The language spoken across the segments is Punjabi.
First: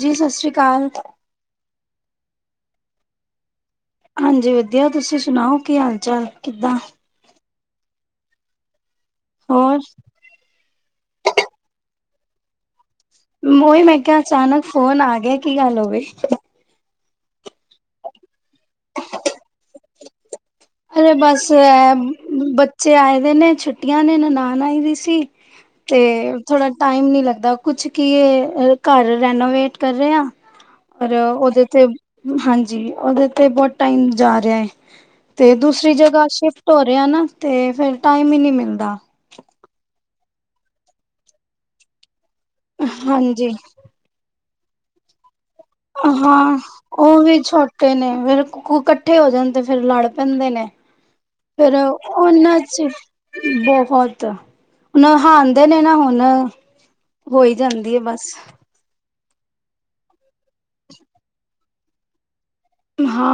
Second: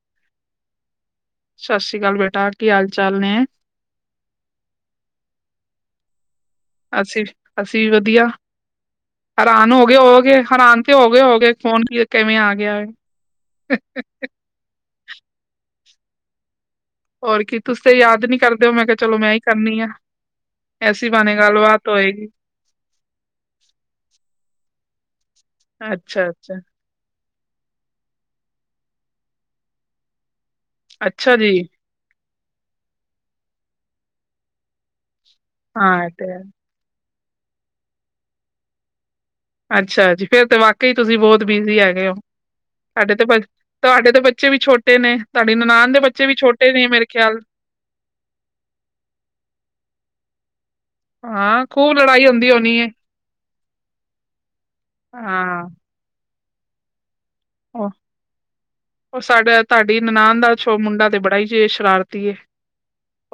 ਜੀ ਸਤਿ ਸ੍ਰੀ ਅਕਾਲ ਸਤਿ ਸ਼੍ਰੀ ਅਕਾਲ ਬੇਟਾ ਕੀ ਹਾਲ ਚਾਲ ਨੇ ਹਾਂਜੀ ਵਧੀਆ ਤੁਸੀਂ ਸੁਣਾਓ ਕੀ ਹਾਲ ਚਾਲ ਕਿੱਦਾਂ ਅਸੀਂ ਅਸੀਂ ਵੀ ਵ ਵਧੀਆ ਹੈਰਾਨ ਹੋਰ ਹੋ ਗਏ ਹੋ ਗਏ ਹੈਰਾਨ ਹੋ ਗਏ ਹੋ ਗਏ ਫੋਨ ਕੀ ਕਿਵੇਂ ਆ ਗਿਆ ਮੈਂ ਉਹੀ ਕਿਹਾ ਅਚਾਨਕ ਫੋਨ ਆ ਗਿਆ ਕੀ ਗੱਲ ਹੋ ਗਈ ਹੋਰ ਕੀ ਤੁਸੀ ਤੇ ਯਾਦ ਨਹੀਂ ਕਰਦੇ ਹੋ ਮੈਂ ਕਿਹਾ ਚਲੋ ਮੈਂ ਹੀ ਕਰਨੀ ਆ ਐਸੀ ਅਰੇ ਬਾਨੇ ਬਸ ਗੱਲਬਾਤ ਹੋਏਗੀ ਬੱਚੇ ਆਏ ਹੋਏ ਨੇ ਛੁੱਟੀਆਂ ਨੇ ਨਨਾਣ ਆਈ ਸੀ ਸੀਖ ਤੇ ਅੱਛਾ ਅੱਛਾ ਥੋੜਾ ਟਾਈਮ ਨੀ ਲੱਗ ਕੁਛ ਕੀ ਘਰ ਰੈਨੋਵੇਟ ਕਰ ਰਿਹਾ ਔਰ ਅੱਛਾ ਜੀ ਉਹਦੇ ਤੇ ਹਾਂਜੀ ਉਹਦੇ ਤੇ ਬਹੁਤ ਟਾਈਮ ਜਾ ਰਿਹਾ ਹੈ ਤੇ ਦੂਸਰੀ ਹਾਂ ਇਹ ਜਗ੍ਹਾ ਤੇ ਹੈ ਸ਼ਿਫਟ ਹੋ ਰਿਹਾ ਨਾ ਤੇ ਫਿ ਰ ਟਾਈਮ ਹੀ ਨਹੀਂ ਮਿਲਦਾ ਅੱਛਾ ਜੀ ਫੇਰ ਤੇ ਵਾਕਈ ਤੁਸੀਂ ਬਹੁਤ ਬਿਜੀ ਹੈਗੇ ਹੋ ਸਾਡੇ ਤੋਂ ਬ ਹਾਂਜੀ ਸਾਡੇ ਤੋਂ ਬੱਚੇ ਵੀ ਛੋਟੇ ਨੇ ਤੁਹਾਡੀ ਨਨਾਣ ਦੇ ਬੱਚੇ ਵੀ ਹਾਂ ਛੋਟੇ ਨੇ ਮੇਰੇ ਉਹ ਖਿਆਲ ਵੀ ਛੋਟੇ ਨੇ ਫਿਰ ਇਕੱਠੇ ਹੋ ਜਾਣ ਤੇ ਫਰ ਲੜ ਪੈਂਦੇ ਨੇ ਹਾਂ ਫਿਰ ਖੂਬ ਲੜਾਈ ਹੁੰਦੀ ਉਹਨਾਂ ਹੋਣੀ ਹੈ ਚ ਬਹੁਤ ਹਾਂ ਨਹਾਂਉਂਦੇ ਨੇ ਨਾ ਹੁਣ [unintelligible] ਹੋਈ ਉਹ ਜਾਂਦੀ ਹੈ ਬਸ ਉਹ ਸਾਡਾ ਤੁਹਾਡੀ ਨਨਾਣ ਦਾ ਮੁੰਡਾ ਤੇ ਬੜਾ ਹੀ ਜਿ ਸ਼ਰਾਰਤੀ ਏ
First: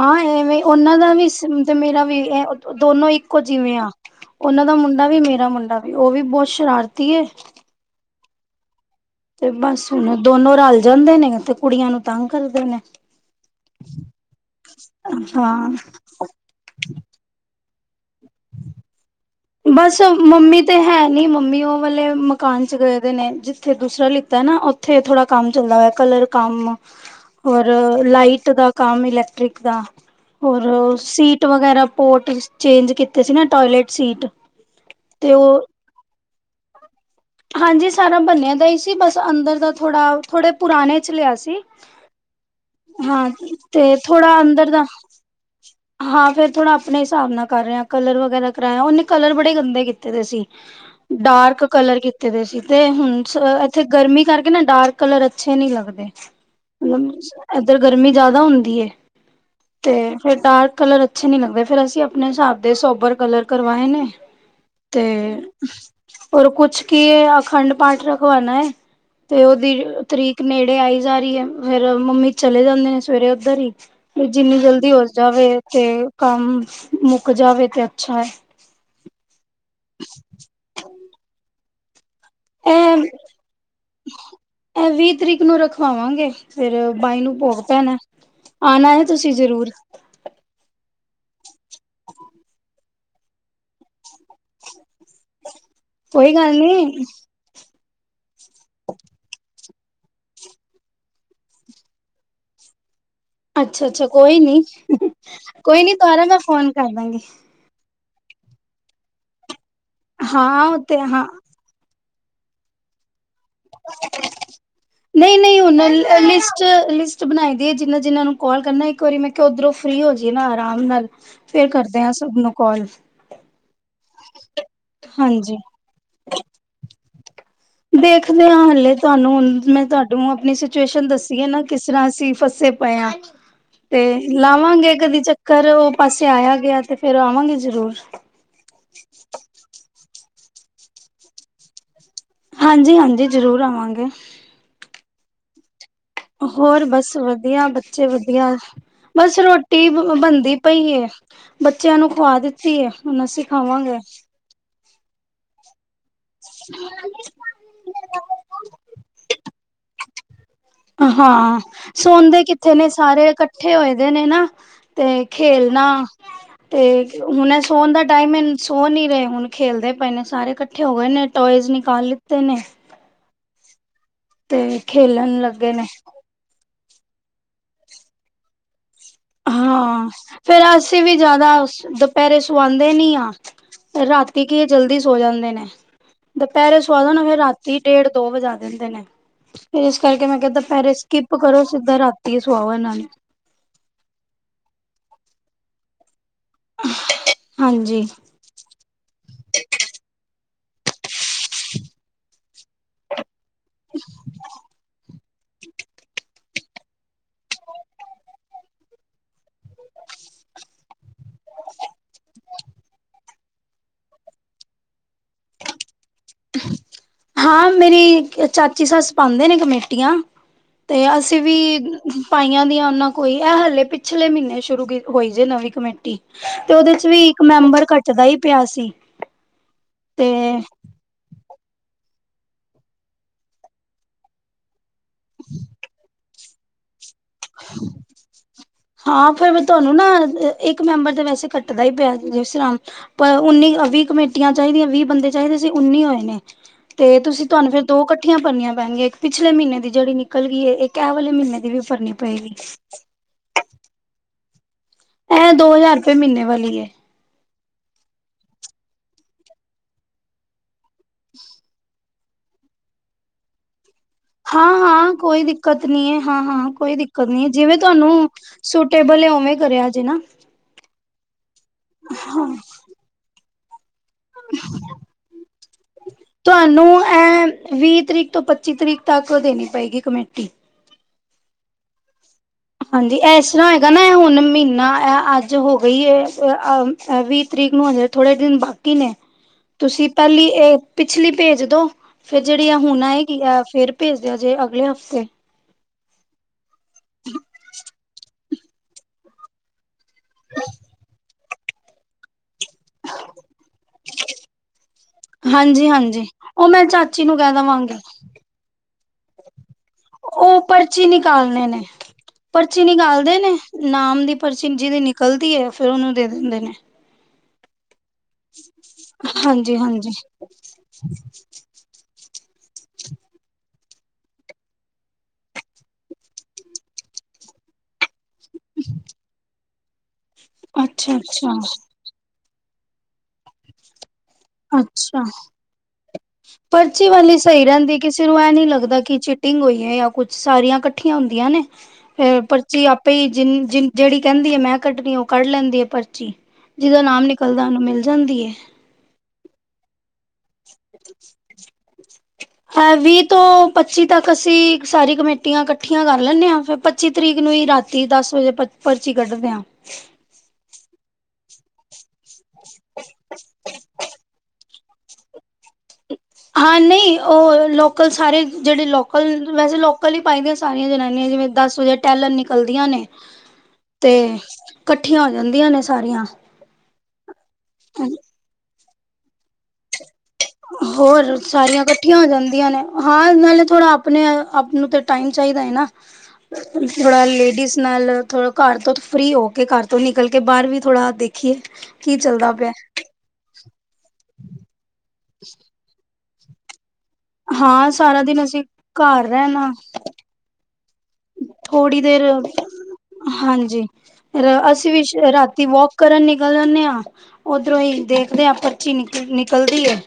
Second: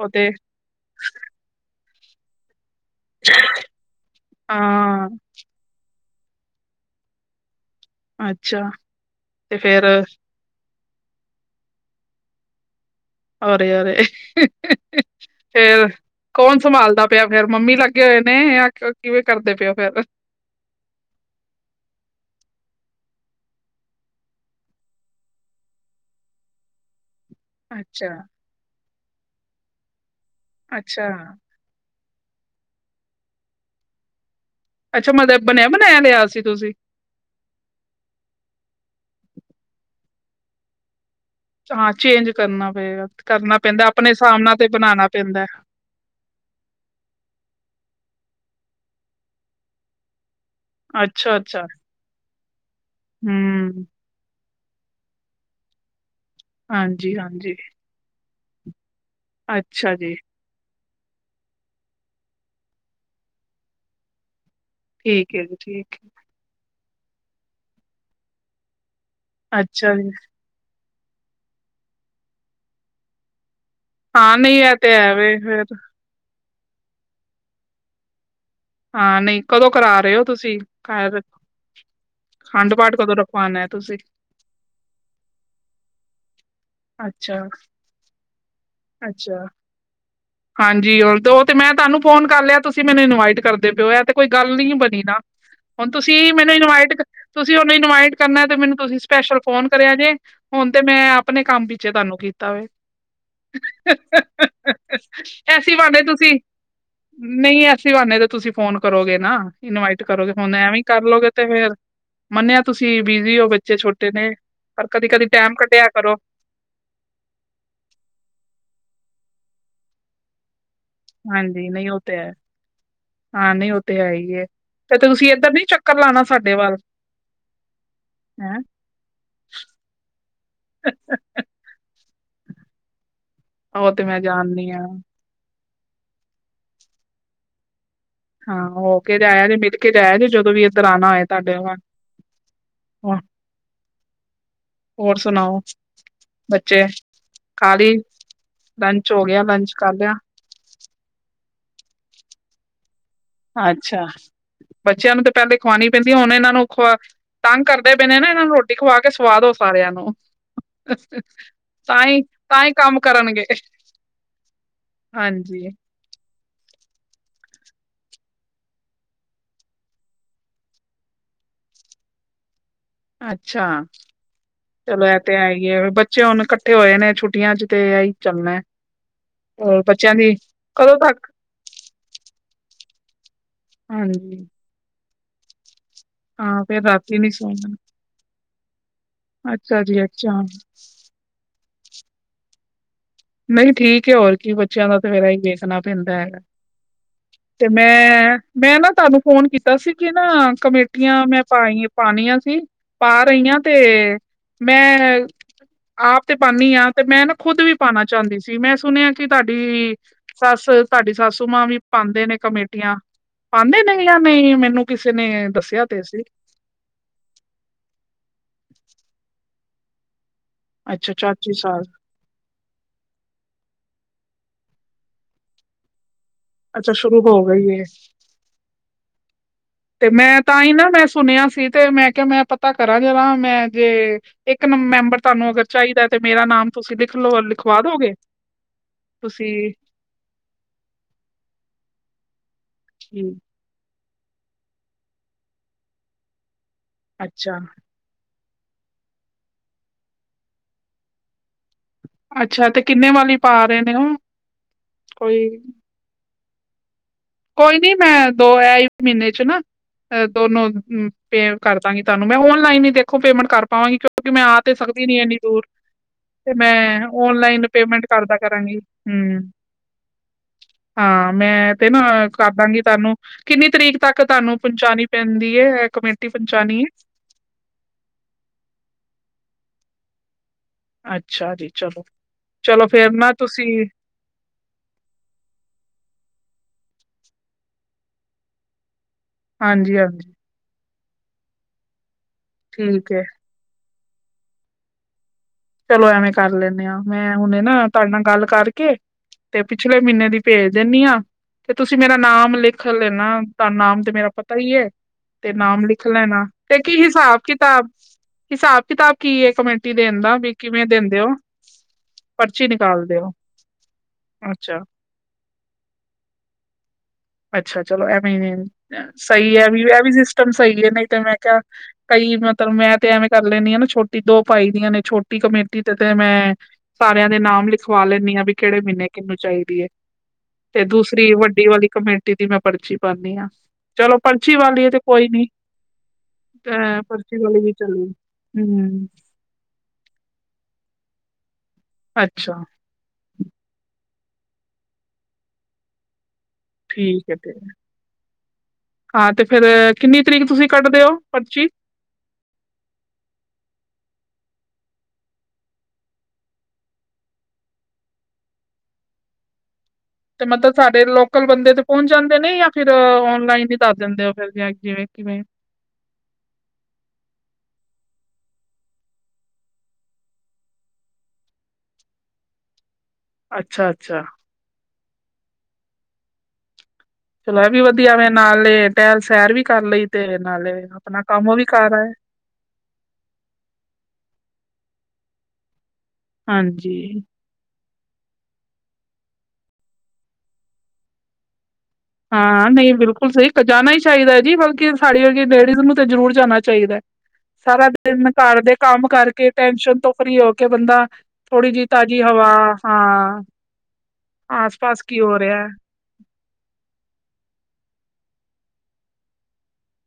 ਉਹ ਤੇ ਐਵੇਂ ਉਹਨਾਂ ਦਾ ਵੀ ਮੇਰਾ ਵੀ ਇਹ ਦੋਨੋ ਇੱਕੋ ਜਿਵੇਂ ਆ ਉਹਨਾਂ ਦਾ ਮੁੰਡਾ ਹਾਂ, ਵੀ ਮੇਰਾ ਮੁੰਡਾ ਵੀ ਉਹ ਵੀ ਬਹੁਤ ਸ਼ਰਾਰਤੀ ਅੱਛਾ ਤੇ ਬਸ ਹੁਣ ਦੋਨੋ ਰਲ ਜਾਂਦੇ ਨੇ ਤੇ ਕੁੜੀਆਂ ਨੂੰ ਤੰਗ ਕਰਦੇ ਨੇ ਅਰੇ ਅਰੇ, ਹਾਂ ਫੇਰ ਕੌਣ ਸੰਭਾਲਦਾ ਪਿਆ ਫੇਰ ਮੰਮੀ ਲੱਗ ਗਏ ਨੇ ਆਖਰ- ਬਸ ਮੰਮੀ ਤੇ ਹੈ ਨੀ, ਮੰਮੀ ਉਹ ਵਾਲੇ ਮਕਾਨ ਚ ਗਏ ਨੇ ਜਿੱਥੇ ਦੂਸਰਾ ਲਿੱਤਾ ਨਾ ਉੱਥੇ ਥੋੜਾ ਕੰਮ ਚੱਲਦਾ ਹੋਇਆ, ਕਲਰ ਕੰਮ ਹੋਰ ਅੱਛਾ, ਲਾਈਟ ਦਾ, ਕੰਮ ਇਲੈਕਟ੍ਰਿਕ ਦਾ ਔਰ ਅੱਛਾ, ਸੀਟ ਵਗੈਰਾ, ਪੋਰਟ ਚੇਂਜ ਕੀਤੇ ਸੀ ਨਾ ਟੋਇਲੇਟ ਸੀਟ, ਅੱਛਾ ਤੇ ਮਤਲਬ ਉਹ ਬਣਿਆ ਬਣਾਇਆ ਲਿਆ ਸੀ, ਤੁਸੀਂ, ਹਾਂਜੀ ਸਾਰਾ ਬਣਿਆ ਦਾ ਹੀ ਸੀ, ਬਸ ਅੰਦਰ ਦਾ ਥੋੜ੍ਹਾ ਥੋੜੇ ਪੁਰਾਣੇ ਚ ਲਿਆ ਸੀ, ਹਾਂ ਚੇਂਜ ਕਰਨਾ ਪਏਗਾ, ਹਾਂ ਕਰਨਾ ਪੈਂਦਾ ਤੇ ਆਪਣੇ ਹਿਸਾਬ ਥੋੜਾ ਨਾਲ ਤੇ ਅੰਦਰ ਦਾ ਬਣਾਣਾ ਪੈਂਦਾ। ਹਾਂ ਫੇਰ ਥੋੜਾ ਆਪਣੇ ਹਿਸਾਬ ਨਾਲ ਕਰ ਰਿਹਾ ਕਲਰ ਵਗੈਰਾ, ਕਰਾਇਆ ਉਹਨੇ ਕਲਰ ਬੜੇ ਗੰਦੇ ਕੀਤੇ ਦੇ ਸੀ, ਡਾਰਕ ਅੱਛਾ-ਅੱਛਾ, ਕਲਰ ਕੀਤ ਕਰੇ ਸੀ, ਤੇ ਹੁਣ ਇੱਥੇ ਹੂੰ, ਗਰਮੀ ਕਰਕੇ ਤੇ ਨਾ ਡਾਰਕ ਕਲਰ ਅੱਛੇ ਨਹੀਂ ਲੱਗਦੇ, ਮੀਨਸ ਹਾਂਜੀ-ਹਾਂਜੀ, ਇੱਧਰ ਗਰਮੀ ਜ਼ਿਆਦਾ [unintelligible] ਹੁੰਦੀ ਏ, ਤੇ ਅੱਛਾ ਜੀ। ਫਿਰ ਡਾਰ ਕਲਰ ਅੱਛੇ ਨੀ ਲੱਗਦੇ ਫੇਰ ਅਸੀਂ ਆਪਣੇ ਹਿਸਾਬ ਦੇ ਸੋਬਰ ਕਲਰ ਕਰਵਾਏ ਨੇ, ਤੇ ਠੀਕ ਐ ਜੀ ਠੀਕ ਐ, ਹੋਰ ਕੁਛ, ਕੀ ਆਖੰਡ ਪਾਠ ਰਖਵਾਨਾ ਹੈ, ਤੇ ਉਹਦੀ ਅੱਛਾ ਜੀ, ਤਰੀਕ ਨੇੜੇ ਆਈ, ਜਾ ਰਹੀ ਹੈ ਫੇਰ ਮੰਮੀ ਚਲੇ ਜਾਂਦੇ ਨੇ ਸਵੇਰੇ ਉੱਧਰ ਹੀ, ਹਾਂ ਨਈ ਜਿੰਨੀ ਐ ਜਲਦੀ ਤੇ ਹੋ ਹੈ ਵੇ ਜਾਵੇ, ਫੇਰ ਤੇ ਕੰਮ ਮੁੱਕ ਜਾਵੇ ਤੇ ਅੱਛਾ ਹੈ। ਹਾਂ, ਨਹੀਂ ਕਦੋਂ ਕਰਾ ਰਹੇ ਹੋ ਤੁਸੀਂ ਘਰ [unintelligible] ਪਾਠ ਇਹ, ਕਦੋਂ ਰਖਵਾਨਾ ਤੁਸੀਂ? ਇਹ ਵੀਹ ਤਰੀਕ ਨੂੰ ਰਖਵਾਵਾਂਗੇ ਫਿਰ, ਬਾਈ ਨੂੰ ਅੱਛਾ ਭੋਗ ਪੈਣਾ, ਆਉਣਾ ਹੈ ਤੁਸੀਂ ਅੱਛਾ ਜ਼ਰੂਰ, ਹਾਂਜੀ ਤੇ ਉਹ ਤੇ ਮੈਂ ਤੁਹਾਨੂੰ ਫੋਨ ਕਰ ਲਿਆ ਤੁਸੀਂ ਮੈਨੂੰ ਇਨਵਾਈਟ ਕਰਦੇ ਪਏ ਹੋ ਆ ਤੇ ਕੋਈ ਗੱਲ ਨੀ ਬਣੀ ਨਾ ਹੁਣ ਤੁਸੀਂ ਕੋਈ ਮੈਨੂੰ ਗੱਲ ਇਨਵਾਈਟ ਨੀ ਤੁਸੀਂ ਇਨਵਾਈਟ ਕਰਨਾ ਤੇ ਮੈਨੂੰ ਤੁਸੀਂ ਸਪੈਸ਼ਲ ਫੋਨ ਕਰਿਆ ਜੇ ਹੁਣ ਤੇ ਮੈਂ ਆਪਣੇ ਕੰਮ ਪੇ ਤੁਹਾਨੂੰ ਕੀਤਾ ਵ ਅੱਛਾ ਅੱਛਾ ਕੋਈ ਨੀ ਐਸੀ ਕੋਈ ਨੀ ਵਾਂਦੇ ਦੁਬਾਰਾ ਮੈਂ ਤੁਸੀਂ ਫੋਨ ਕਰ ਦਾਂਗੀ ਨਹੀਂ ਐਸੀ ਸਵਾਨੇ ਦਾ ਤੁਸੀਂ ਫੋਨ ਕਰੋਗੇ ਨਾ ਇਨਵਾਈਟ ਕਰੋਗੇ ਹੁਣ ਹਾਂ ਉਹ ਐਵੇਂ ਹੀ ਕਰ ਹਾਂ ਲੋਗੇ ਤੇ ਫੇਰ ਮੰਨਿਆ ਤੁਸੀਂ ਬਿਜੀ ਹੋ ਬੱਚੇ ਛੋਟੇ ਨੇ ਪਰ ਕਦੀ ਕਦੀ ਨਹੀਂ ਟੈਮ ਨਹੀਂ ਉਹ ਕੱਢਿਆ ਕਰੋ ਲ ਲਿਸ ਬਣਾਈ ਦੀ ਜਿਨਾ ਜਿਨਾ ਨੂੰ ਕਾਲ ਕਰਨਾ ਇੱਕ ਵਾਰੀ ਮੈਂ ਕਿਹਾ ਉਧਰੋਂ ਫ੍ਰੀ ਹੋ ਜਾਏ ਨਾ ਆਰਾਮ ਨਾਲ ਫੇਰ ਹਾਂਜੀ ਨਹੀਂ ਉਹ ਕਰਦੇ ਹਾਂ ਤੇ ਹੈ ਸਭ ਨੂੰ ਕਾਲ ਹਾਂ ਨਹੀਂ ਉਹ ਤੇ ਹੈ ਹੀ ਤੇ ਤੁਸੀਂ ਇਏਧਰ ਹਾਂਜੀ ਨੀ ਚੱਕਰ ਲਾਉਣਾ ਸਾਡੇ ਵੱਲ ਦੇਖਦੇ ਹਾਂ ਹੈਂ ਹਾਲਲੇ ਤੁਹਾਨੂੰ ਮੈਂ ਤੁਹਾਨੂੰ ਆਪਣੀ ਸਿਚੁਏਸ਼ਨ ਦਸੀਏ ਨਾ ਕਿਸ ਤਰ੍ਹਾਂ ਅਸੀ ਫਸੇ ਪਏ ਆ ਉਹ ਤੇ ਮੈਂ ਜਾਣਦੀ ਹਾਂ ਲਾਵਾਂਗੇ ਕਦੀ ਚੱਕ ਘ ਉਹ ਪਾਸੇ ਆਇਆ ਗਿਆ ਤੇ ਫੇਿਰ ਆਵਾਂਗੇ ਜ਼ਰੂਰ ਹਾਂ ਹੋ ਕੇ ਤੇ ਆਇਆ ਨੇ ਮਿਲ ਕੇ ਜੇ ਜਦੋਂ ਵੀ ਇੱਧਰ ਆਉਣਾ ਹੋਏ ਤੁਹਾਡੇ ਹਾਂਜੀ ਹੋਰ ਹਾਂਜੀ ਜ਼ਰੂਰ ਆਵਾਂਗੇ ਹੋਰ ਸੁਣਾਓ ਹੋਰ ਬੱਚੇ ਬਸ ਵਧੀਆ ਖਾ ਲਈ ਬੱਚੇ ਵਧੀਆ ਲੰਚ ਹੋ ਬਸ ਗਿਆ ਲੰਚ ਰੋਟੀ ਕਰ ਲਿਆ ਬਣਦੀ ਪਈ ਬੱਚਿਆਂ ਨੂੰ ਖਵਾ ਦਿੱਤਾ ਤੇ ਹੁਣ ਅ ਸਿਖਾਵਾਂਗੇ ਅੱਛਾ ਬੱਚਿਆਂ ਨੂੰ ਤਾਂ ਪਹਿਲੇ ਖਵਾਣੀ ਪੈਂਦੀ ਹੁਣ ਇਹਨਾਂ ਨੂੰ ਖ ਤੰਗ ਕਰਦੇ ਪੈਂਦੇ ਨਾ ਇਹਨਾਂ ਨੂੰ ਰੋਟੀ ਖਵਾ ਕੇ ਸਵਾਦ ਹੋ ਸਾਰਿਆਂ ਨੂੰ ਹਾਂ ਤਾਂ ਹੀ ਸੋਦੇ ਤਾਂ ਹੀ ਕਿੱਥੇ ਨੇ ਕੰਮ ਸਾਰੇ ਕਰਨਗੇ ਇਕੱਠੇ ਹੋਏ ਦੇ ਨੇ ਨਾ ਤੇ ਹਾਂਜੀ ਖੇਲਣਾ ਤੇ ਹੁਣ ਸੋਣ ਦਾ ਟਾਈਮ ਹੈ ਸੋ ਨੀ ਰਹੇ ਹੁਣ ਖੇਲਦੇ ਪਏ ਨੇ ਸਾਰੇ ਇਕੱਠੇ ਹੋ ਗਏ ਨੇ ਟੋਇਜ਼ ਨਿਕਾਲ ਲਿੱਤੇ ਨੇ ਅੱਛਾ ਤੇ ਚਲੋ ਇਹ ਤੇ ਖੇਲਣ ਲੱਗੇ ਆਈਏ ਨੇ ਬੱਚੇ ਹੁਣ ਇਕੱਠੇ ਹੋਏ ਨੇ ਛੁੱਟੀਆਂ ਚ ਤੇ ਆ ਹੀ ਚੱਲਣਾ ਹੈ ਹੋਰ ਹਾਂ ਬੱਚਿਆਂ ਦੀ ਫੇਰ ਕਦੋਂ ਅਸੀਂ ਵੀ ਤੱਕ ਜ਼ਿਆਦਾ ਦੁਪਹਿਰੇ ਸਆਂਦੇ ਦੇ ਨੀ ਆ ਹਾਂਜੀ ਰਾਤੀ ਕੀ ਹੈ ਜਲਦੀ ਸ ਹੋ ਜਾਂਦੇ ਨੇ ਹਾਂ ਦੁਪਹਿਰੇ ਫੇਰ ਸੁਆਦੋ ਰਾਤੀ ਨਾ ਨੀ ਫੇਿਰ ਸੌਣਾ ਰਾਤੀ ਡੇਢ ਦੋ ਵਜਾ ਨ ਨੇ ਅੱਛਾ ਜੀ ਫਿਰ ਮੈਂ ਅੱਛਾ ਕਿਹਾ ਦੁਪਹਿਰੇ ਸਕਿਪ ਕਰੋ ਸਿੱਦਾਂ ਰਾਤੀ ਸੁਆਹ ਇਹਨਾਂ ਨਹੀਂ ਠੀਕ ਹੈ ਹੋਰ ਕੀ ਬੱਚਿਆਂ ਦਾ ਹੀ ਵੇਖਣਾ ਪੈਂਦਾ ਹੈਗਾ ਤੇ ਹਾਂਜੀ ਮੈਂ ਮੈਂ ਨਾ ਤੁਹਾਨੂੰ ਫੋਨ ਕੀਤਾ ਸੀ ਕਿ ਨਾ ਕਮੇਟੀਆਂ ਮੈਂ ਪਾਈ ਪਾਣੀੀਆਂ ਸੀ ਪਾ ਰਹੀ ਹਾਂ ਤੇ ਮੈਂ ਆਪ ਤੇ ਪਾਉਦੀ ਹ ਤੇ ਮੈਂ ਨਾ ਖੁਦ ਵੀ ਪਾਉਣਾ ਚਾਹੁੰਦੀ ਸੀ ਮੈਂ ਸੁਣਿਆ ਕਿ ਤੁਹਾਡੀ ਸੱਸ ਤੁਹਾਡੀ ਸੱਸ ਵੀ ਪਾਉਂਦੇ ਨੇ ਕਮੇਟੀਆਂ ਪਾਉਦੇ ਨੇ ਜਾਂ ਨਹੀਂ ਮੈਨੂੰ ਕਿਸੇ ਨੇ ਦੱਸਿਆ ਤੇ ਸੀ ਹਾਂ ਮੇਰੀ ਚਾਚੀ ਸੱਸ ਪਾਉਂਦੇ ਨੇ ਕਮੇਟੀਆਂ ਤੇ ਅੱਛਾ ਅਸੀਂ ਚਾਚੀ ਵੀ ਸਾਸ ਪਾਈਆਂ ਦੀਆਂ ਉਹਨਾਂ ਕੋਈ ਇਹ ਹਾਲਲੇ ਪਿਛਲੇ ਮਹੀਨੇ ਸ਼ੁਰੂ ਹੋਈ ਜੇ ਨਵੀਂ ਕਮੇਟੀ ਤੇ ਉਹਦੇ ਅੱਛਾ ਚ ਸ਼ੁਰੂ ਵੀ ਇੱਕ ਹੋ ਗਈ ਹੈ। ਮੈਂਬਰ ਘੱਟਦਾ ਹੀ ਪਿਆ ਸੀ ਤੇ ਮੈਂ ਤਾਂ ਹੀ ਨਾ ਮੈਂ ਸੁਣਿਆ ਸੀ ਤੇ ਮੈਂ ਕਿਹਾ ਮੈਂ ਪਤਾ ਕਰਾਂ ਜਰਾ ਮੈਂ ਜੇ ਇੱਕ ਮੈਂ ਤੁਹਾਨੂੰ ਅਰ ਚਾਹੀਦਾ ਤੇ ਮੇਰਾ ਨਾਮ ਤੁਸੀਂ ਲਓ ਲਿਖਵਾ ਦੋਗੇ ਹਾਂ ਫੇਿਰ ਤੁਸੀਂ ਤੁਹਾਨੂੰ ਨਾ ਇੱਕ ਮੈਂਬਰ ਤੇ ਵੈਸੇ ਕੱਟਦਾ ਹੀ ਪਿਆ ਜਸਰਾਮ ਜੀ, ਪਰ ਉੱਨੀ ਅਵੀ ਕਮੇਟੀਆਂ ਚਾਹੀਦੀਆਂ ਵੀਹ ਬੰਦੇ ਚਾਹੀਦੇ ਸੀ ਉੱਨੀ ਹੋਏ ਨੇ ਤੇ ਤੁਸੀਂ ਅੱਛਾ ਤੁਹਾਨੂੰ ਫੇਰ ਦੋ ਕੱ ਇਕੱਠੀਆਂ ਭਰਨੀਆਂ ਪੈਣਗੀਆਂ ਇੱਕ ਪਿਛਲੇ ਮਹੀਨੇ ਜਿਹੜ ਨਿਕਲਈ ਇੱਕ ਇਹ ਵਾਲੇ ਮਹੀਨੇ ਦੀ ਵੀ ਭਰਨੀ ਪਏਗੀ ਅੱਛਾ ਤੇ ਕਿੰਨੇ ਵਾਲੀ ਪਾ ਰਹੇ ਨੇ ਉਹ ਕੋਈ ਇਹਂ ਦੋ ਹਜ਼ਾਰ ਰੁਪਏ ਮਹੀਨੇ ਵਾਲੀ ਏ ਕੋਈ ਨੀ ਮੈਂ ਦੋ ਆ ਹੀ ਮਹੀਨੇ ਚ ਨਾ ਦੋਨੋ ਹਮ ਫੇ ਕਰਦਾਂਗੇ ਤੁਹੂੰ ਮੈਂ ਔਨਈਨ ਹੀ ਦੇਖੋ ਪੇਮੈਂਟ ਕਰ ਪਾਵਾਂਗੀ ਕਿਂ ਹਾਂ, ਹਾਂ ਕੋਈ ਦਿੱਕਤ ਨੀ ਹੈ ਹਾਂ, ਤੇ ਹਾਂ ਕੋਈ ਮੈਂ ਦਿੱਕਤ ਨੀ ਹੈ ਔਨਲਾਈਨ ਜਿਵੇਂ ਪੇਮੈਂਟ ਤੁਹਾਨੂੰ ਕਰਦਾ ਕਰਾਂਗੀ ਸੁਟੇਬਲ ਹੈ ਹੂੰ ਉਵੇਂ ਕਰਿਆ ਜੇ ਨਾ ਹਾਂ, ਮੈਂ ਤੇ ਨਾ ਕਰਦਾਂਗੀ ਤੁਹਾਨੂੰ ਕਿੰਨੀ ਤਰੀਕ ਤੱਕ ਤੁਹਾਨੂੰ ਪਹੁੰਚਾਣੀ ਪੈਂਦੀ ਹੈ ਇਹ ਕਮੇਟੀ ਪਹੁੰਚਾਣੀ ਤੁਹਾਨੂੰ ਇਹ ਵੀਹ ਤਰੀਕ ਤੋਂ ਪੱਚੀ ਤਰੀਕ ਤੱਕ ਦੇਣੀ ਪਏਗੀ ਕਮੇਟੀ ਅੱਛਾ ਜੀ, ਚਲੋ। ਚਲੋ ਫੇਰ ਹਾਂਜੀ ਨਾ ਇਸ ਤਰ੍ਹਾਂ ਤੁਸੀਂ ਹੈਗਾ ਨਾ ਹੁਣ ਮਹੀਨਾ ਅੱਜ ਹੋ ਗਈ ਏ ਅ ਅ ਵੀਹ ਤਰੀਕ ਨੂੰ ਆ ਜਾ ਥੋੜੇ ਦਿਨ ਬਾਕੀ ਨੇ। ਹਾਂਜੀ ਤੁਸੀਂ ਹਾਂਜੀ ਪਹਿਲੀ ਇਹ ਪਿਛਲੀ ਭੇਜ ਦੋ ਫਿਰ ਜਿਹੜੀ ਆ ਹੁਣ ਠੀਕ ਹੈ ਆਏਗੀ ਆ ਫਿਰ ਭੇਜ ਦਿਓ ਜੇ ਅਗਲੇ ਹਫ਼ਤੇ ਚਲੋ ਐਵੇਂ ਕਰ ਲੈਂਦੇ ਆਂ ਮੈਂ ਹੁਣੇ ਨਾ ਤੁਹਾਡੇ ਨਾਲ ਗੱਲ ਕਰਕੇ ਤੇ ਪਿਛ ਪਿਛਲੇ ਮਹੀਨੇ ਦੀ ਭੇਜ ਦਿੰਦੀ ਆਂ। ਤੇ ਤੁਸੀਂ ਮੇਰਾ ਨਾਮ ਲਿਖ ਲਿਖ ਲੈਣਾ ਤਾਂ ਨਾਮ ਤੇ ਮੇਰਾ ਪਤਾ ਹੀ ਹੈ, ਤੇ ਨਾਮ ਹਾਂਜੀ ਲਿਖ ਹਾਂਜੀ ਲੈਣਾ ਉਹ ਤੇ ਮੈਂ ਕੀ ਚਾਚੀ ਨੂੰ ਹਿਸਾਬ ਕਹਿ ਕਿਤਾਬ- ਦੇਵਾਂਗੀ ਹਿਸਾਬ ਕਿਤਾਬ ਕੀ ਇੱਕ ਮਿੰਟ ਕੀ ਦਿਨ ਦਾ ਵੀ ਉਹ ਕਿਵੇਂ ਪਰਚੀ ਦਿੰਦੇ ਹੋ ਨਿਕਾਲਣੇ ਨੇ ਪਰਚੀ ਨਿਕਾਲਦੇ ਨੇ ਨਾਮ ਦੀ ਪਰਚੀ ਅੱਛਾ ਜਿਹਦੀ ਨਿਕਲਦੀ ਹੈ, ਫਿਰ ਉਹਨੂੰ ਦੇ ਦਿੰਦੇ ਨੇ। ਅੱਛਾ, ਚਲੋ ਐਵੇਂ ਸਹੀ ਐ ਹਾਂਜੀ ਵੀ ਇਹ ਵੀ ਹਾਂਜੀ ਸਿਸਟਮ ਸਹੀ ਹੈ ਨਹੀਂ ਤੇ ਮੈਂ ਕਿਹਾ ਕਈ ਮਤਲਬ ਮੈਂ ਤੇ ਐਵੇਂ ਕਰ ਲੈਂਦੀ ਹਾਂ ਨਾ ਛੋਟੀ ਦੋ ਪਾਈ ਦੀਆਂ ਨੇ ਛੋਟੀ ਕਮੇਟੀ ਤੇ ਤੇ ਮੈਂ ਸਾਰਿਆਂ ਦੇ ਨਾਮ ਲਿਖਵਾ ਲੈਂਦੀ ਹਾਂ। ਵੀ ਕਿਹੜੇ ਮਹੀਨੇ ਕਿਹਨੂੰ ਚਾਹੀਦੀ ਐ। ਤੇ ਅੱਛਾ ਦੂਸਰੀ ਅੱਛਾ ਵੱਡੀ ਵਾਲੀ ਕਮੇਟੀ ਦੀ ਮੈਂ ਪਰਚੀ ਪਾਂਦੀ ਹਾਂ, ਚਲੋ ਪਰਚੀ ਵਾਲੀ ਐ ਤੇ ਅੱਛਾ ਕੋਈ ਨੀ ਅ ਪਰਚੀ ਵਾਲੀ ਸਹੀ ਵੀ ਰਹਿੰਦੀ ਚਲੂ ਕਿਸੇ ਨੂੰ ਇਹ ਨੀ ਲੱਗਦਾ ਹੂੰ ਕਿ ਚੀਟਿੰਗ ਹੋਈ ਹੈ, ਜਾਂ ਕੁੱਛ ਸਾਰੀਆਂ ਇਕੱਠੀਆਂ ਹੁੰਦੀਆਂ ਨੇ। ਤੇ ਅੱਛਾ ਪਰਚੀ ਆਪੇ ਜਿਨ ਜਿਹੜੀ ਕਹਿੰਦੀ ਐ ਮੈਂ ਕੱਢਣੀ ਉਹ ਕੱਢ ਲੈਂਦੀ ਹੈ ਪਰਚੀ। ਜਿਹਦਾ ਨਾਮ ਠੀਕ ਐ ਤੇ ਨਿਕਲਦਾ ਉਹਨੂੰ ਮਿਲ ਜਾਂਦੀ ਏ। ਫਿਰ ਕਿੰਨੀ ਤਰੀਕ ਤੁਸੀਂ ਕੱਢਦੇ ਹੋ ਪਰਚੀ। ਹੈ ਵੀਹ ਤੋਂ ਪੱਚੀ ਤੱਕ ਅਸੀਂ ਸਾਰੀ ਕਮੇਟੀਆਂ ਇਕੱਠੀਆਂ ਕਰ ਲੈਂਦੇ ਹਾਂ ਫਿਰ ਪੱਚੀ ਤਰੀਕ ਨੂੰ ਹੀ ਰਾਤੀ ਦਸ ਵਜੇ ਪਰਚੀ ਕੱਢਦੇ ਹਾਂ ਤੇ ਮਤਲਬ ਸਾਡੇ ਲੋਕਲ ਬੰਦੇ ਪਹੁੰਚ ਜਾਂਦੇ ਨੇ ਜਾਂ ਫਿਰ ਔਨਲਾਈਨ ਹੀ ਦੱਸ ਦਿੰਦੇ ਉਹ ਫਿਰ ਜਿਵੇਂ ਕਿਵੇ ਹਾਂ ਨਹੀਂ ਉਹ ਲੋਕਲ ਸਾਰੇ ਜਿਹੜੇ ਲੋਕਲ ਵੈਸੇ ਲੋਕਲ ਹੀ ਪਾਈ ਦੀਆਂ ਸਾਰੀਆਂ ਜਨਾਨੀਆਂ ਜਿਵੇਂ ਦਸ ਵਜੇ ਟੈਲਰ ਨਿਕਲਦੀਆਂ ਨੇ ਅੱਛਾ ਤੇ ਅੱਛਾ ਇਕੱਠੀਆਂ ਹੋ ਜਾਂਦੀਆਂ ਨੇ ਸਾਰੀਆਂ ਚਲੋ ਇਹ ਵੀ ਵਧੀਆ ਮੇਰੇ ਨਾਲ ਪੈਲ ਸੈਰ ਵੀ ਕਰ ਲਈ ਤੇ ਨਾਲੇ ਆਪਣਾ ਹੋਰ ਕੰਮ ਵੀ ਸਾਰੀਆਂ ਕਰ ਆਏ ਇਕੱਠੀਆਂ ਹੋ ਜਾਂਦੀਆਂ ਨੇ ਹਾਂ ਨਾਲੇ ਥੋੜਾ ਆਪਣੇ ਆਪ ਨੂੰ ਤੇ ਟਾਈਮ ਚਾਹੀਦਾ ਹੈ ਨਾ ਹਾਂਜੀ ਥੋੜਾ ਲੇਡੀਜ਼ ਨਾਲ ਥੋੜਾ ਘਰ ਤੋਂ ਫ੍ਰਰੀ ਹੋ ਕੇ ਘਰ ਤੋਂ ਨਿਕਲ ਕੇ ਬਾਹਰ ਵੀ ਥੋੜਾ ਦੇਖੀਏ ਕੀ ਚੱਲਦਾ ਹਾਂ ਪਿਆ ਨਹੀਂ ਬਿਲਕੁਲ ਸਹੀਜਾਨਾ ਹੀ ਚਾਹੀਦਾ ਜੀ ਬਲਕਿ ਸਾਡੀ ਲੇਡੀਜ਼ ਨੂੰ ਤਾਂ ਜ਼ਰੂਰਰੀ ਜਾਣਾ ਚਾਹੀਦਾ ਸਾਰਾ ਹਾਂ ਦਿਨ ਘਰ ਅਸੀਂ ਦੇ ਕੰਮ ਘਰ ਕਰਕੇ ਰਹਿਣਾ ਟੈਨਸ਼ਨ ਤੋਂ ਫ੍ਰੀ ਹੋ ਕੇ ਬੰਦਾ ਜਿਹੀ ਥੋੜ੍ਹੀ ਦੇਰ ਤਾਜ਼ੀ ਹਵਾ ਹਾਂ ਹਾਂਜੀ ਆਸ ਅਸੀਂ ਪਾਸ ਵੀ ਕੀ ਹੋ ਰਾਤੀ ਰਿਹਾ ਵੋਕ ਕਰਨ ਨਿਕਲ ਜਾਂਦੇ ਹਾਂ ਉਓਧਰੋਂ ਹੀ ਦੇਖਦੇ ਹਾਂ ਪਰਚੀ ਨਿਕਲ ਨਿਕਲਦੀ ਹੈ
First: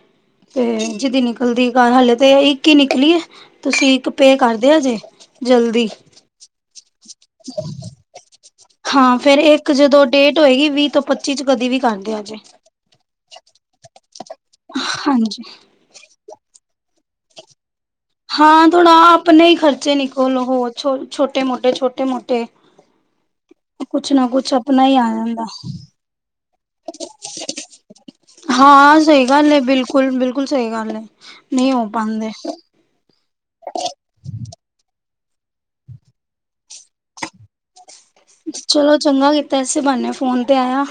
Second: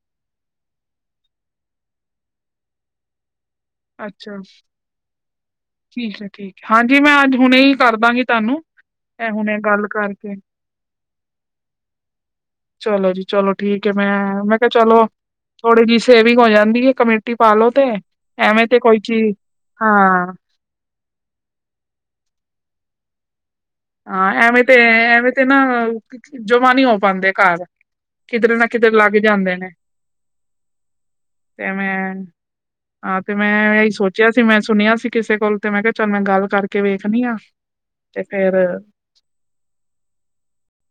ਤੇ ਜਿਦੀ ਨਿਕਲਦੀ ਘ ਹਾਲੇ ਤੇ ਇੱਕ ਹੀ ਨਿਕਲੀ ਤੁਸੀਂ ਇੱਕ ਪੇ ਅੱਛਾ ਕਰਦੇਓ ਜੇ ਜਲਦੀ ਠੀਕ ਹੈ ਠੀਕ ਹਾਂਜੀ ਮੈਂ ਅੱਜ ਹੁਣੇ ਹੀ ਕਰਦਾਂਗੀ ਤੁਹਾਨੂੰ ਹਾਂ ਇਹ ਫੇਰ ਹੁਣੇ ਇੱਕ ਗੱਲ ਜਦੋਂ ਕਰਕੇ ਡੇਟ ਹੋਏਗੀ ਵੀਹ ਤੋਂ ਪੱਚੀ ਚ ਕਦੀ ਵੀ ਕਰਦੇ ਆ ਜੇ ਚਲੋ ਜੀ ਚਲੋ ਠੀਕ ਹੈ ਮੈਂ ਮੈਂ ਕਿਹਾ ਚਲੋ ਹਾਂਜੀ ਥੋੜੀ ਜਿ ਸੇਵਿੰਗ ਹੋ ਜਾਂਦੀ ਕਮੇਟੀ ਪਾਾਲ ਲੋ ਹਾਂ ਥੋੜਾ ਆਪਣੇ ਹੀ ਹਾਂ ਖਰਚੇ ਨਿਕੋਲ ਛੋਟੇ ਮੋਟੇ ਛੋਟੇ ਮੋਟੇ ਹਾਂ ਐਵੇਂ ਤੇ ਆਪਣਾ ਹੀ ਆ ਐਵੇਂ ਤੇ ਜਾਂਦਾ ਨਾ ਜਮਾ ਨੀ ਹੋ ਪਾਉਂਦੇ ਘਰ ਕਿਧਰੇ ਨਾ ਕਿਧਰੇ ਹਾਂ ਲੱਗ ਸਹੀ ਗੱਲ ਜਾਂਦੇ ਹੈ ਨੇ ਬਿਲਕੁਲ ਬਿਲਕੁਲ ਸਹੀ ਗੱਲ ਹੈ ਤੇ ਨਹੀਂ ਹੋ ਮੈਂ ਪਾਉਂਦੇ ਹਾਂ ਤੇ ਮੈਂ ਇਹੀ ਸੋਚਿਆ ਸੀ ਮੈਂ ਸੁਣਿਆ ਸੀ ਕਿਸੇ ਕੋਲ ਤੇ ਮੈਂ ਕਿਹਾ ਚੱਲ ਮੈਂ ਗੱਲ ਕਰਕੇ ਦੇਖਣੀ ਆ ਤੇ ਫੇਰ ਚਲੋ ਚੰਗਾ ਕੀਤਾ ਇਸੇ ਬਨੇ ਫੋਨ ਤੇ ਆਇਆ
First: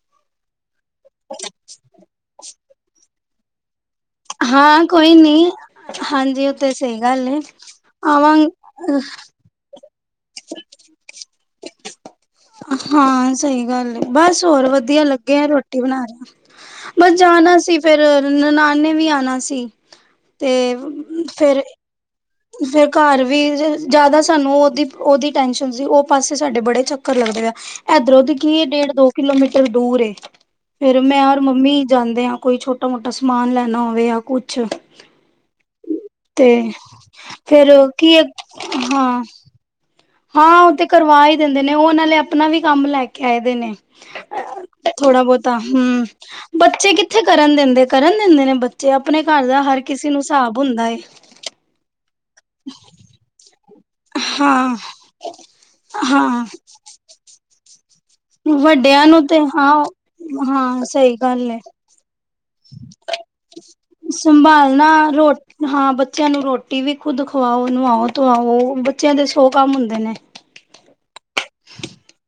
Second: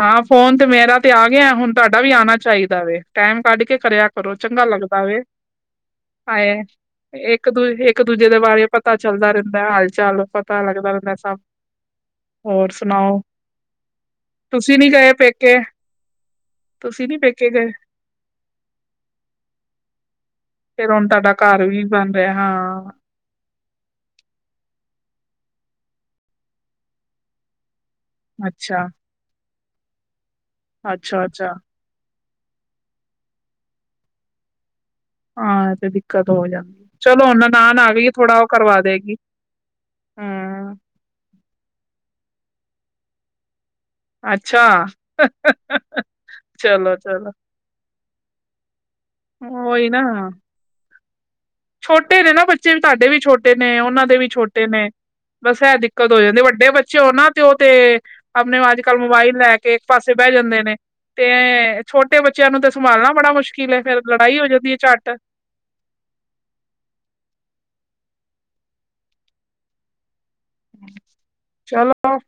ਹਾਂ ਫੋਨ ਤੇ ਮੇਰਾ ਤੇ ਆ ਗਿਆ ਹੁਣ ਤੁਹਾਡਾ ਵੀ ਆਉਣਾ ਚਾਹੀਦਾ ਵ ਟਾਈਮ ਕੱਢ ਕੇ ਕਰਿਆ ਕਰੋ ਚੰਗਾ ਹਾਂ ਲੱਗਦਾ ਕੋਈ ਵਏ ਨੀ ਹਾਂਜੀ ਉਹ ਤੇ ਸਹੀ ਗੱਲ ਏ ਇੱਕ ਦੂ ਇੱਕ ਦੂਜੇ ਆਵਾਂ ਦੇ ਬਾਰੇ ਪਤਾ ਚੱਲਦਾ ਰਹਿੰਦਾ ਹਾਲ ਚੱਲ ਪਤਾ ਲੱਗਦਾ ਰਹਿੰਦਾ ਸਾਨੂੰ ਹੋਰ ਸੁਣਾਓ। ਹਾਂ ਸਹੀ ਗੱਲ ਏ ਬਸ ਹੋਰ ਤੁਸੀਂ ਨੀ ਵਧੀਆ ਗਏ ਲੱਗੇ ਆ ਪੇਕੇ ਰੋਟੀ ਬਣਾ ਰਿਹਾ ਤੁਸੀਂ ਨੀ ਬਸ ਪੇਕੇ ਜਾਣਾ ਗਏ ਸੀ ਫੇਰ ਨਨਾਣ ਨੇ ਵੀ ਆਣਾ ਸੀ ਤੇ ਫੇਰ ਹੁਣ ਤੁਹਾਡਾ ਫਿਰ। ਘਰ ਵੀ ਬਣ ਰਿਹਾ ਫੇਰ ਹਾਂ ਘਰ ਵੀ ਜੇ ਜ਼ਿਆਦਾ ਸਾਨੂੰ ਉਹਦੀ। ਉਹਦੀ ਟੈਨਸ਼ਨ ਸੀ ਉਹ ਪਾਸੇ ਸਾਡੇ ਬੜੇ ਚੱਕਰ ਲੱਗਦੇ ਆ। ਇਧਰੋਂ ਦੀ ਕੀ ਏ ਅੱਛਾ ਡੇਢ ਦੋ ਕਿਲੋਮੀਟਰ। ਦੂਰ ਏ। ਫੇਰ ਅੱਛਾ ਮੈਂ ਔਰ ਅੱਛਾ ਮੰਮੀ ਜਾਂਦੇ ਆ। ਕੋਈ ਛੋਟਾ ਮੋਟਾ ਸਮਾਨ ਲੈਣਾ ਹੋਵੇ ਜਾਂ ਕੁਛ। ਹਾਂ ਤੇ ਦਿੱਕਤ ਹੋ ਤੇ ਜਾਂਦੀ ਹੈ ਚਲ। ਚਲੋ ਫੇਰ ਨਨਾਣ ਆ ਗਈ ਹੈ ਕੀ ਥੋੜਾ ਉਹ ਕਰਵਾ ਦੇਗੀ। ਹਾਂ ਹਾਂ ਉਹ ਹਮ ਤੇ ਕਰਵਾ ਹੀ ਦਿੰਦੇ ਨੇ ਉਹ ਨਾਲੇ ਆਪਣਾ ਵੀ ਕੰਮ ਲੈ ਕੇ ਆਏਦੇ ਨੇ। ਅੱਛਾ ਥੋੜਾ ਬਹੁਤਾ ਹੂੰ ਬੱਚੇ ਚਲੋ ਕਿੱਥੇ ਚਲੋ ਕਰਨ ਦਿੰਦੇ ਕਰਨ। ਦਿੰਦੇ ਨੇ ਬੱਚੇ। ਤੇ ਆਪਣੇ ਘਰ ਦਾ ਹਰ ਉਹੀ ਨਾ ਕਿਸੇ ਨੂੰ ਹਿਸਾਬ ਹੁੰਦਾ ਹੈ। ਛੋਟੇ ਨੇ ਨਾ ਬੱਚੇ ਵੀ ਤੁਹਾਡੇ ਵੀ ਛੋਟੇ। ਨੇ ਉਹਨਾਂ ਦੇ ਵੀ ਛੋਟੇ ਹਾਂ ਨੇ ਬਸ ਹੈ ਦਿੱਕਤ ਹੋ ਜਾਂਦੀ ਹਾਂ ਵੱਡੇ ਬੱਚੇ ਹੋਣ ਨਾ। ਤੇ ਉਹ ਤੇ। ਆਪਣੇ ਉਹ ਅੱਜ ਕੱਲ੍ਹ ਵੱਡਿਆਂ ਨੂੰ ਮੋਬਾਈਲ ਤੇ ਲੈ ਕੇ ਇੱਕ ਹਾਂ ਪਾਸੇ ਬਹਿ ਜਾਂਦੇ ਨੇ ਹਾਂ ਸਹੀ ਤੇ ਗੱਲ ਹੈ ਛੋਟੇ ਬੱਚਿਆਂ ਨੂੰ ਤੇ ਸੰਭਾਲਣਾ ਬੜਾ ਮੁਸ਼ਕਿਲ ਫੇਰ। ਲੜਾਈ ਹੋ ਜਾਂਦੀ ਹੈ ਸੰਭਾਲਣਾ ਝੱਟ ਰੋ ਹਾਂ ਬੱਚਿਆਂ ਨੂੰ ਰੋਟੀ ਵੀ ਖੁਦ ਖਵਾਓ। ਉਹ ਨੂੰ ਨਵਾਓ ਧਵਾੳ ਬੱਚਿਆਂ ਦੇ ਸੌ ਕੰਮ ਹੁੰਦੇ ਨੇ। ਹਾਂ। ਚਲੋ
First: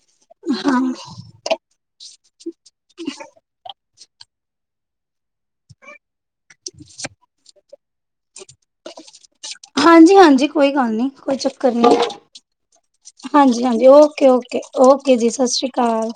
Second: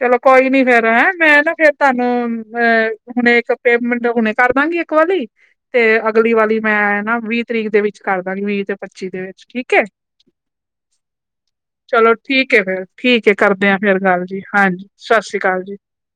ਚਲੋ ਕੋਈ ਨੀ ਹਾਂ ਫੇਰ ਹੈਂ ਮੈਂ ਨਾ ਫੇਰ ਤੁਹਾਨੂੰ ਅਹ ਹੁਣੇ ਇੱਕ ਪੇਮੈਂਟ। ਮੈਂ ਹੁਣੇ ਕਰ ਦਾਂਗੀ ਇੱਕ ਵਾਲੀ ਤੇ। ਅਗਲੀ ਵਾਲੀ ਮੈਂ ਨਾ ਵੀਹ ਤਰੀਕ ਦੇ ਵਿੱਚ। ਕਰ। ਦਾਂਗੀ ਵੀਹ ਤੇ ਪੱਚੀ ਦੇ ਵਿੱਚ ਠੀਕ ਹੈ। ਹਾਂਜੀ ਹਾਂਜੀ ਕੋਈ ਗੱਲ ਨਹੀਂ ਕੋਈ ਚੱਕਰ ਨਹੀਂ। ਚਲੋ ਠੀਕ ਹੈ ਫੇਰ ਠੀਕ ਹੈ ਹਾਂਜੀ ਕਰਦੇ ਆ ਹਾਂਜੀ ਫੇਰ ਗੱਲ ਓਕੇ ਜੀ ਓਕੇ ਹਾਂਜੀ ਓਕੇ ਜੀ ਸਤਿ ਸ੍ਰੀ ਅਕਾਲ।